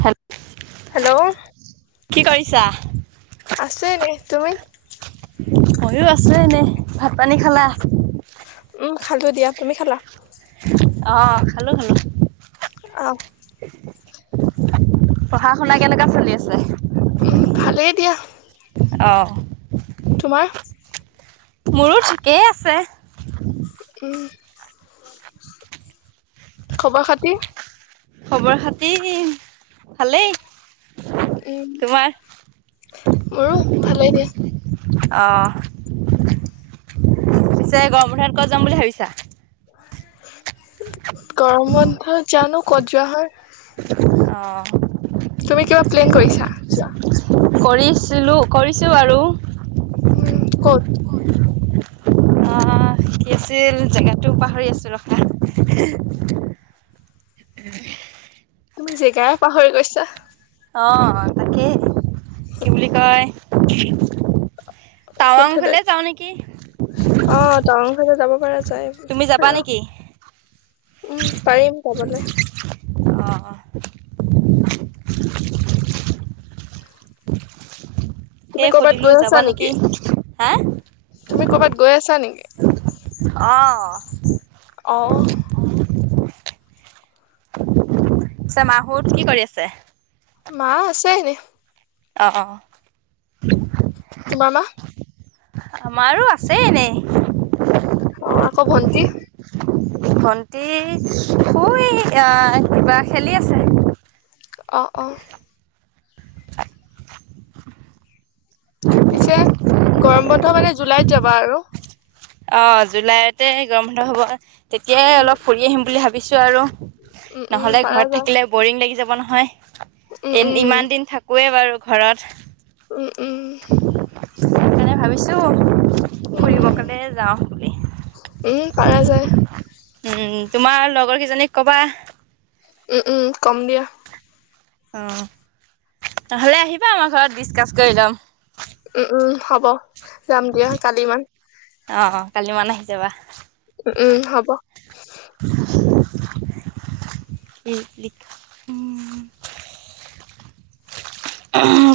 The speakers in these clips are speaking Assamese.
হেল্ল' হেল্ল' কি কৰিছা? আছো এনে তুমি। মইয়ো আছো এনেই। ভাত পানী খালা? উম খালো দিয়া তুমি খালা? অ খালো খালো। আহ। পঢ়া শুনা কেনেকুৱা চলি আছে, উম ভালেই দিয়া অ। উম। তোমাৰ মোৰো ঠিকেই আছে। উম খবৰ খাতিৰ? খবৰ খাতি ভালেই। উম তোমাৰ? মোৰো ভালেই দে। অহ পিছে গৰম বন্ধত ক'ত যাম বুলি ভাবিছা? [inaudible] গৰম বন্ধত জানো। ক'ত জোৱা হয়। অহ তুমি কিবা প্লেন কৰিছা যোৱা? কৰিছিলোঁ কৰিছোঁ আৰু। উম ক'ত? আহ কি আছিল জেগাটো পাহৰি আছো ৰখা। তুমি জেগাই পাহৰি গৈছা। অ তাকে কি বুলি কয়। টাৱাং কোনফালে, ফালে যাওঁ নেকি অ টাৱাং ফালে যাব যাই তুমি যাবা আৰু নেকি? উম পাৰিম যাবলে। অ অ তুমি সেই কৰ'বাত সুধিলো গৈ যাবা আছা নেকি? হা? তুমি কৰ'বাত গৈ আছা আছা নেকি? অ অহ মাহত কি কৰি আছে? মা আছে হে । অ অ তোমাৰ মা আমাৰো আছে এনেই। অ আকৌ ভণ্টি? ভণ্টি শুই আহ কিবা খেলি আছে। অ অ। পিছে। গৰম বন্ধ মানে জুলাইত যাবা আৰু। অ জুলাইতে গৰম বন্ধ হব। তেতিয়াই উম অলপ ফুৰি আহিম বুলি ভাবিছো আৰু উম উম নহলে পাৰা ঘৰত যায় থাকিলে বৰিং লাগি যাব। নহয় । উম এ ইমান দিন থাকোয়ে বাৰু। ঘৰত। উম উম সেইকাৰণে ভাবিছোঁ উম উম পাৰা যায়। উম তোমাৰ লগৰ কেইজনীক কবা। উম উম কম দিয়া। অ নহ'লে আহিবা আমাৰ ঘৰত ডিচকাছ কৰি ল'ম। উম উম হ'ব। যাম দিয়া কালি মান। অ অ কালি মান আহি যাবা। উম উম হব।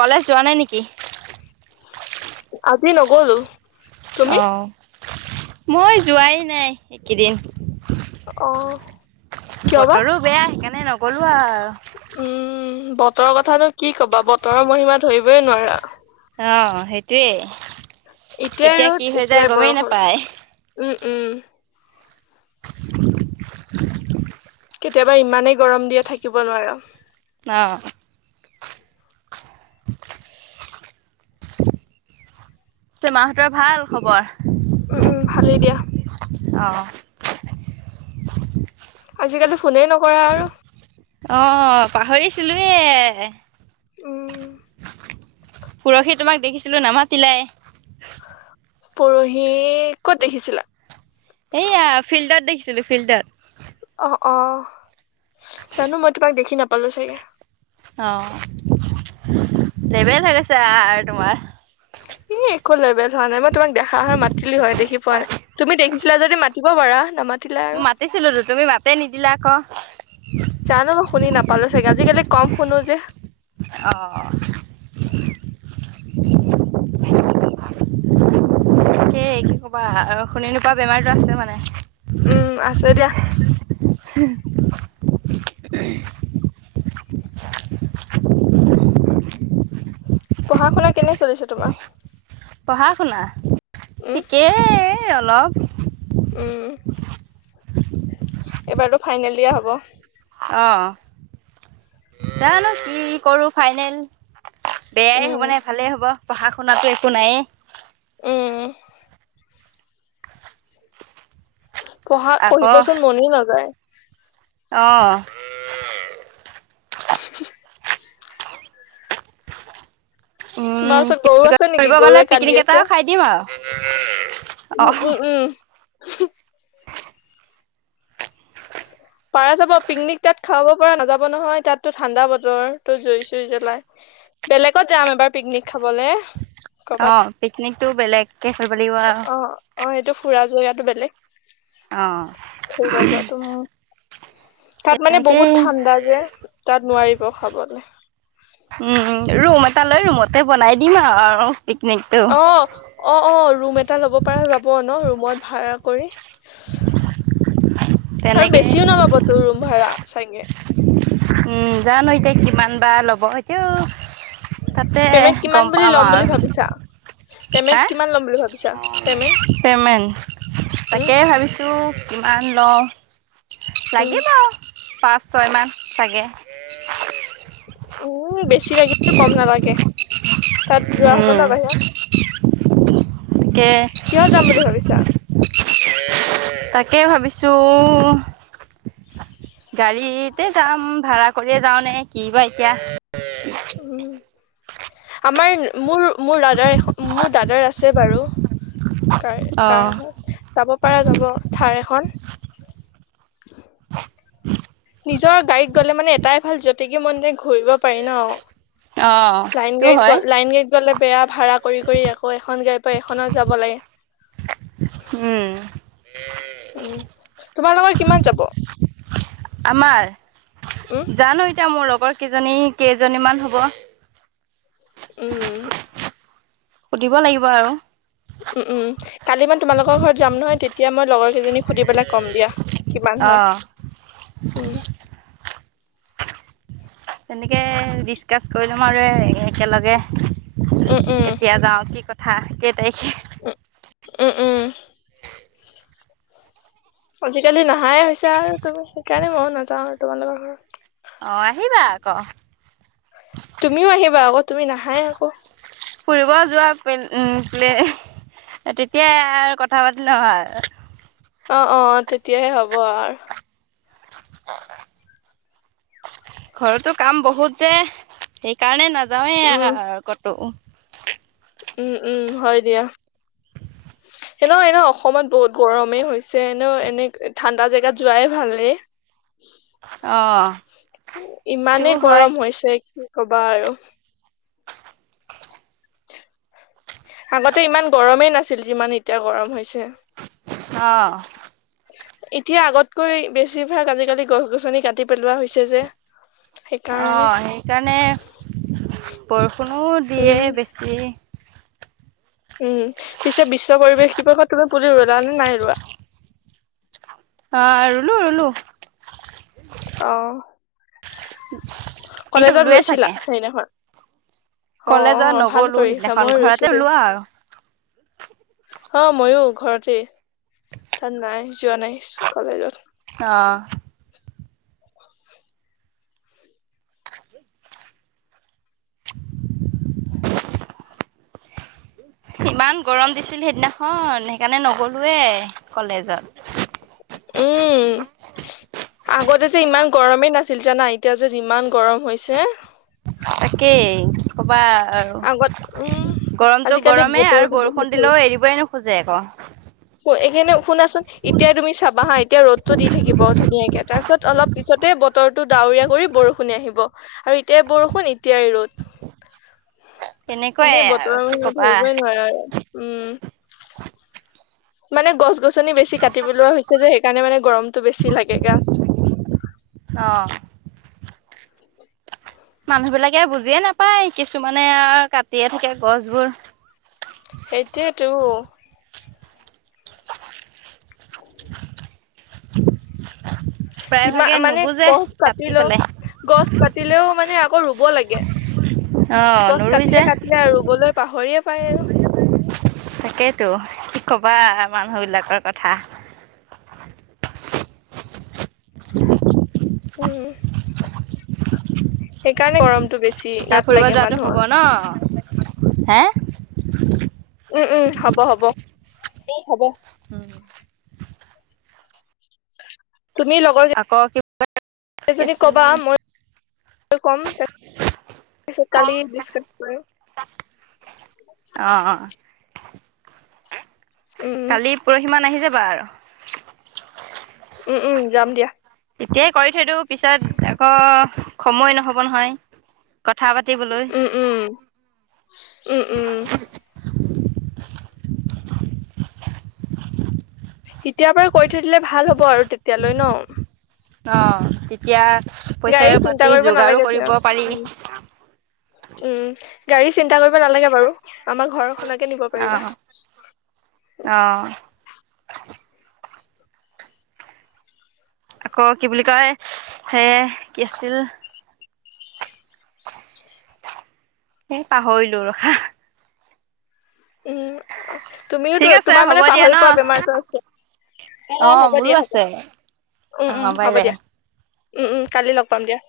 কলেজ যোৱা নাই নেকি। আজি নগ'লো। অ। তুমি মই যোৱাই নাই এইকেইদিন। অ। কিয় বা বতৰো বেয়া সেইকাৰণে ন। গলো আও। উম [unintelligible] বতৰৰ কথাটো কি ক'বা। বতৰৰ মহিমা ধৰিবই নোৱাৰা অ' সেইটোৱে এতিয়াই কেতিয়া কি ৰ'দ হৈ যায় এতিয়াই গমেই বৰষুণ নাপায় উম। উম। [unintelligible] [unintelligible] কেতিয়াবা ইমানেই গৰম দিয়ে থাকিব নোৱাৰো। অ। চ মাহতৰ ভাল খবৰ। উম উম ভালেই দিয়া। অ। আজিকালি। ফোনেই নকৰা আৰু অ পাহৰিছ। চিলুৱে। উম। পৰহি তোমাক দেখিছিলো নামাতিলাই। পৰহি কত দেখিছিলা। এইয়া ফিল্ডত দেখিছিলো ফিল্ডত। অ অ জানো মই তোমাক দেখি নাপালো চাগে। অ লেবেল হৈ গৈছে আৰু তোমাৰ। উম একো লেভেল। হোৱা নাই মই তোমাক দেখা হয় মাতলো হয় দেখি পোৱা মই নাই তুমি দেখিছিলা যদি মা। কিব বৰা নামাতি। মাতিছিলো তুমি মাতেই নিদিলা ক জানো মই শুনি নাপালো চাগে আজিকালি কম শুনো যে অহ। উ। [unintelligible] তাকেই কি ক'বা শুনি নোপোৱা বেমাৰো আছে মানে। উম আছে দিয়া হে হি উমহ অ [inaudible] পঢ়া শুনা কেনে চলিছে তোমাৰ পঢ়া শুনা উম ঠিকে এ এ অলপ উম এইবাৰ টো ফাইনেল দিয়া হ'ব অ জানো কি কৰোঁ ফাইনেল বেয়াই উম হ'ব নে ভালে হ'ব পঢ়াক শুনাটো একো নায়ে উম পঢ়া পঢ়িবচোন মনে নাযায় অ [inaudible] অহ তোমাৰ উম, ওচৰত কি গৰু বুলি আছে নেকি গৰুৱে কান্দি আছে মে [unintelligible] উম উম উম হোম পাৰা যাব পিকনিক তাত খাব পৰা নাযাব নহয় তাত টো ঠাণ্ডা বতৰ তো জুই চুই জ্বলাই বেলেগত যাম এবাৰ পিকনিক খাবলে অ কৰ'বাত পিকনিক টো বেলেগ কে অ অ এইটো ফুৰা জয়াটো বেলেগ অহ, ফুৰিব যোৱাটো উম উমহ তাত মানে বহুত ঠাণ্ডা যে তাত নোৱাৰিব খাবলে উম উম ৰুম তা লৈ ৰুমতে বনাই দিম আৱ অ অ অ ৰুম এটা ল'ব পাৰা যাব ন মত ভাড়া কৰি আৰু তেনেকে বেছিও নলব তো ৰুম ভাড়া চাগে উম জানো এতিয়া কিমান বা ল'ব সেইটো পেমেন্ট কিমান বুলি লম বুলি আৰু ভাবিছা? পেমেন্ট হা কিমান লম বুলি ভাবি পেমেণ্ট উম তাকে ভাবিছোঁ ও কিমান লওঁ। উম লাগিব পাঁচ ছয়মান চাগে। [unintelligible] উম বেছি লাগিলেও কম নালাগে। তাত যোৱা হব ন উম বাহিৰত? তাকে কিয় যাম বুলি ভাবিছা? তাকেই ভাবিছোঁ। গাড়ীতে যাম। ভাড়া কৰিয়ে যাও নে কি বা এতিয়া। উম, আমাৰ মোৰ মোৰ দাদাৰ এখ মোৰ দাদাৰ আছে বাৰু। কাৰ অ কাৰ হয়, যাব পাৰা যাব থাৰ এখন। [inaudible] নিজৰ গাড়ীত গ'লে মানে এটাই ভাল, গতিকে মন যায় ঘুৰিব পাৰি ন। অ লাইন সেইটো গাড়ীত হয় গ লাইন গাড়ীত গলে বেয়া ভাড়া কৰি কৰি আকৌ এখন গাড়ীত এখনত যাব লাগে। উঁম। উঁম। তোমাৰ লগৰ কিমান যাব? আমাৰ? উম জানো এতিয়া মোৰ ল গৰ কিজনী কেইজনীমান হ'ব। উম। সুধিব লাগিব আৰু। উম উম কালি মানে তোমালোকৰ ঘৰত যাম নহয়, তেতিয়া মই লগৰ কেইজনী সুধি পেলাই কম দিয়া কিমান অ হয়। উম। তেনেকে ডিচকাচ কৰি লম আৰু একেলগে উম উম কেতিয়া যাও? কি কথা। কে তাৰিখে উম, উম উম। আজিকালি নাহ নাহাই হৈছা আৰু তুমি, সেইকাৰণে মইয়ো নাযাওঁ আৰু তোমালোকৰ ঘৰ। আহ আহিবা আক। তুমিও আহিবা আকৌ তুমি নাহাই আক'। ফুৰিব যোৱা পেল্ প্লে তেতিয়াই আৰু কথা পাতি লম আৰু। অ অ তেতিয়াহে হ'ব আৰু। [inaudible] ঘৰতো কাম বহুত যে সেই কাৰণে ন নাযাওঁৱেই উম আৰু ক'তো [unintelligible] উম উম হয় দিয়া। হে ন এনেও অসমত বহুত গৰমেই হৈছে। এনেও এনে ঠাণ্ডা জেগাত যোৱাই ভালেই। অ' সিও ইমানেই হয় গৰম হৈছে কি? ক'বা আৰু আগতে ইমান গৰমেই নাছিল যিমান এতিয়া গৰম হৈছে। অহ এতিয়া আগতকৈ বেছিভাগ আজিকালি গছ গছনি কাটি পেলোৱা হৈছে যে। অ' সেইকাৰণে সেইকাৰণে বৰষুণো দিয়ে উম বেছি। উম পিছে বিশ্ব পৰিৱেশ দিৱসত কিবা পুলি ৰুলা নে নাই ৰোৱা? অ 'ৰুলো ৰুলো। অ' পিছে কলেজত ৰুলোৱে গৈছিলা চাগে সেইদিনাখন। অ কলেজত অ ভাল নগ'লো। কৰিছা সিদিনাখন মই ৰুইছো ঘৰতে দেই ওলোৱা আৰু অ' ময়ো ঘৰতে ত নাই যোৱা নাই কলেজত। আহ ইমান গৰম দিছিল সেইদিনাখন সেইকাৰণে নগ'লোৱে কলেজত। উম আগতে যে ইমান গৰমেই নাছিল জানা। এতিয়া যে যিমান গৰম হৈছে। তাকেই। ক'বা আৰু আগত উম গৰমটো আজিকালি গৰমেই আৰু বতৰটো বহুত বৰষুণ দিলেও এৰিবই নোখোজে আকৌ। [unintelligible] এইখিনি শুনাচোন এতিয় তুমি চাবা হা। এতিয়া ৰ'দটো দি থাকিব। ধুনীয়াকে তাৰপিছত অলপ পিছতে বতৰটো ডাৱৰীয়া কৰি বৰষুণে আহিব আৰু এতিয়াই বৰষুণ এতিয়াই ৰ'দ। তেনেকুৱাই মানে আৰু বতৰৰ কি মত ক'বা ধৰিবৈ নোৱাৰা আৰু উম মানে গছ গছ গছনি বেছি কাটি পেলোৱা হৈছে। সেই কাৰণে মানে গৰমতটো বেছি লাগে গাত। আহ মানুহ বিলাকে বুজিয়ে নাপায় কিছুমানে আৰু কাটিয়ে থাকে গছবোৰ সেইটোয়েতো [inaudible] প্ৰায় কিমান ভাগে মানে নুবুজে গছ কাটি কাটিলেও পেলাই গছ পাতিলেও মানে আকৌ ৰুব লাগে। অ গছ নৰুই যে কাটিলে কাটিলে আৰু ৰুবলৈ পাহৰিয়ে। আৰু তাকেইতো কি কবা মানুহ বিলাকৰ কথা। [unintelligible] উম সেইকাৰণে গৰমটো বেছি। পিছে গাত ফুৰিব লাগে যোৱাটো মানুহৰ হব ন? হে [unintelligible] উম উম হ'ব হ'ব উম হ'ব। উম তুমি লগৰ আকৌ কি কি কেইজনীক আছিল কবা মই কম কালি ডিচকাছ কৰিম। অ অ উম কালি পৰহি মান আহি যাবা আৰু। উম উম যাম দিয়া। এতিয়াই কৰি থৈ দিওঁ পিছত আকৌ সময় নহ'ব নহয়। কথা পাতিবলৈ উম উম উম উম। এতিয়াৰ পৰা কৈ থৈ দিলে ভাল হ'ব আৰু তেতিয়ালৈ ন? অ তেতিয়া পইচাই গাড়ী চিন্তা পাতি কৰিব যোগাৰো নালাগে দে কৰিব পাৰি উম উম। গাড়ী চিন্তা কৰি নালাগে বাৰু, আমাৰ ঘৰ খনকে নিব অ পাৰিবা। অ আকৌ কি বুলি কয় সে কি আছিল, এ পাহৰিলো ৰখা উম তুমিও ঠিক আছে তোমাৰ হ'ব মানে দিয়া ন পাহৰি পোৱা বেমাৰটো আছে। অ হ'ব মোৰো দিয়া হ'ব আছে অ উম উম বাই হ'ব বাই দিয়া। উম উম কালি লগ পাম দিয়া।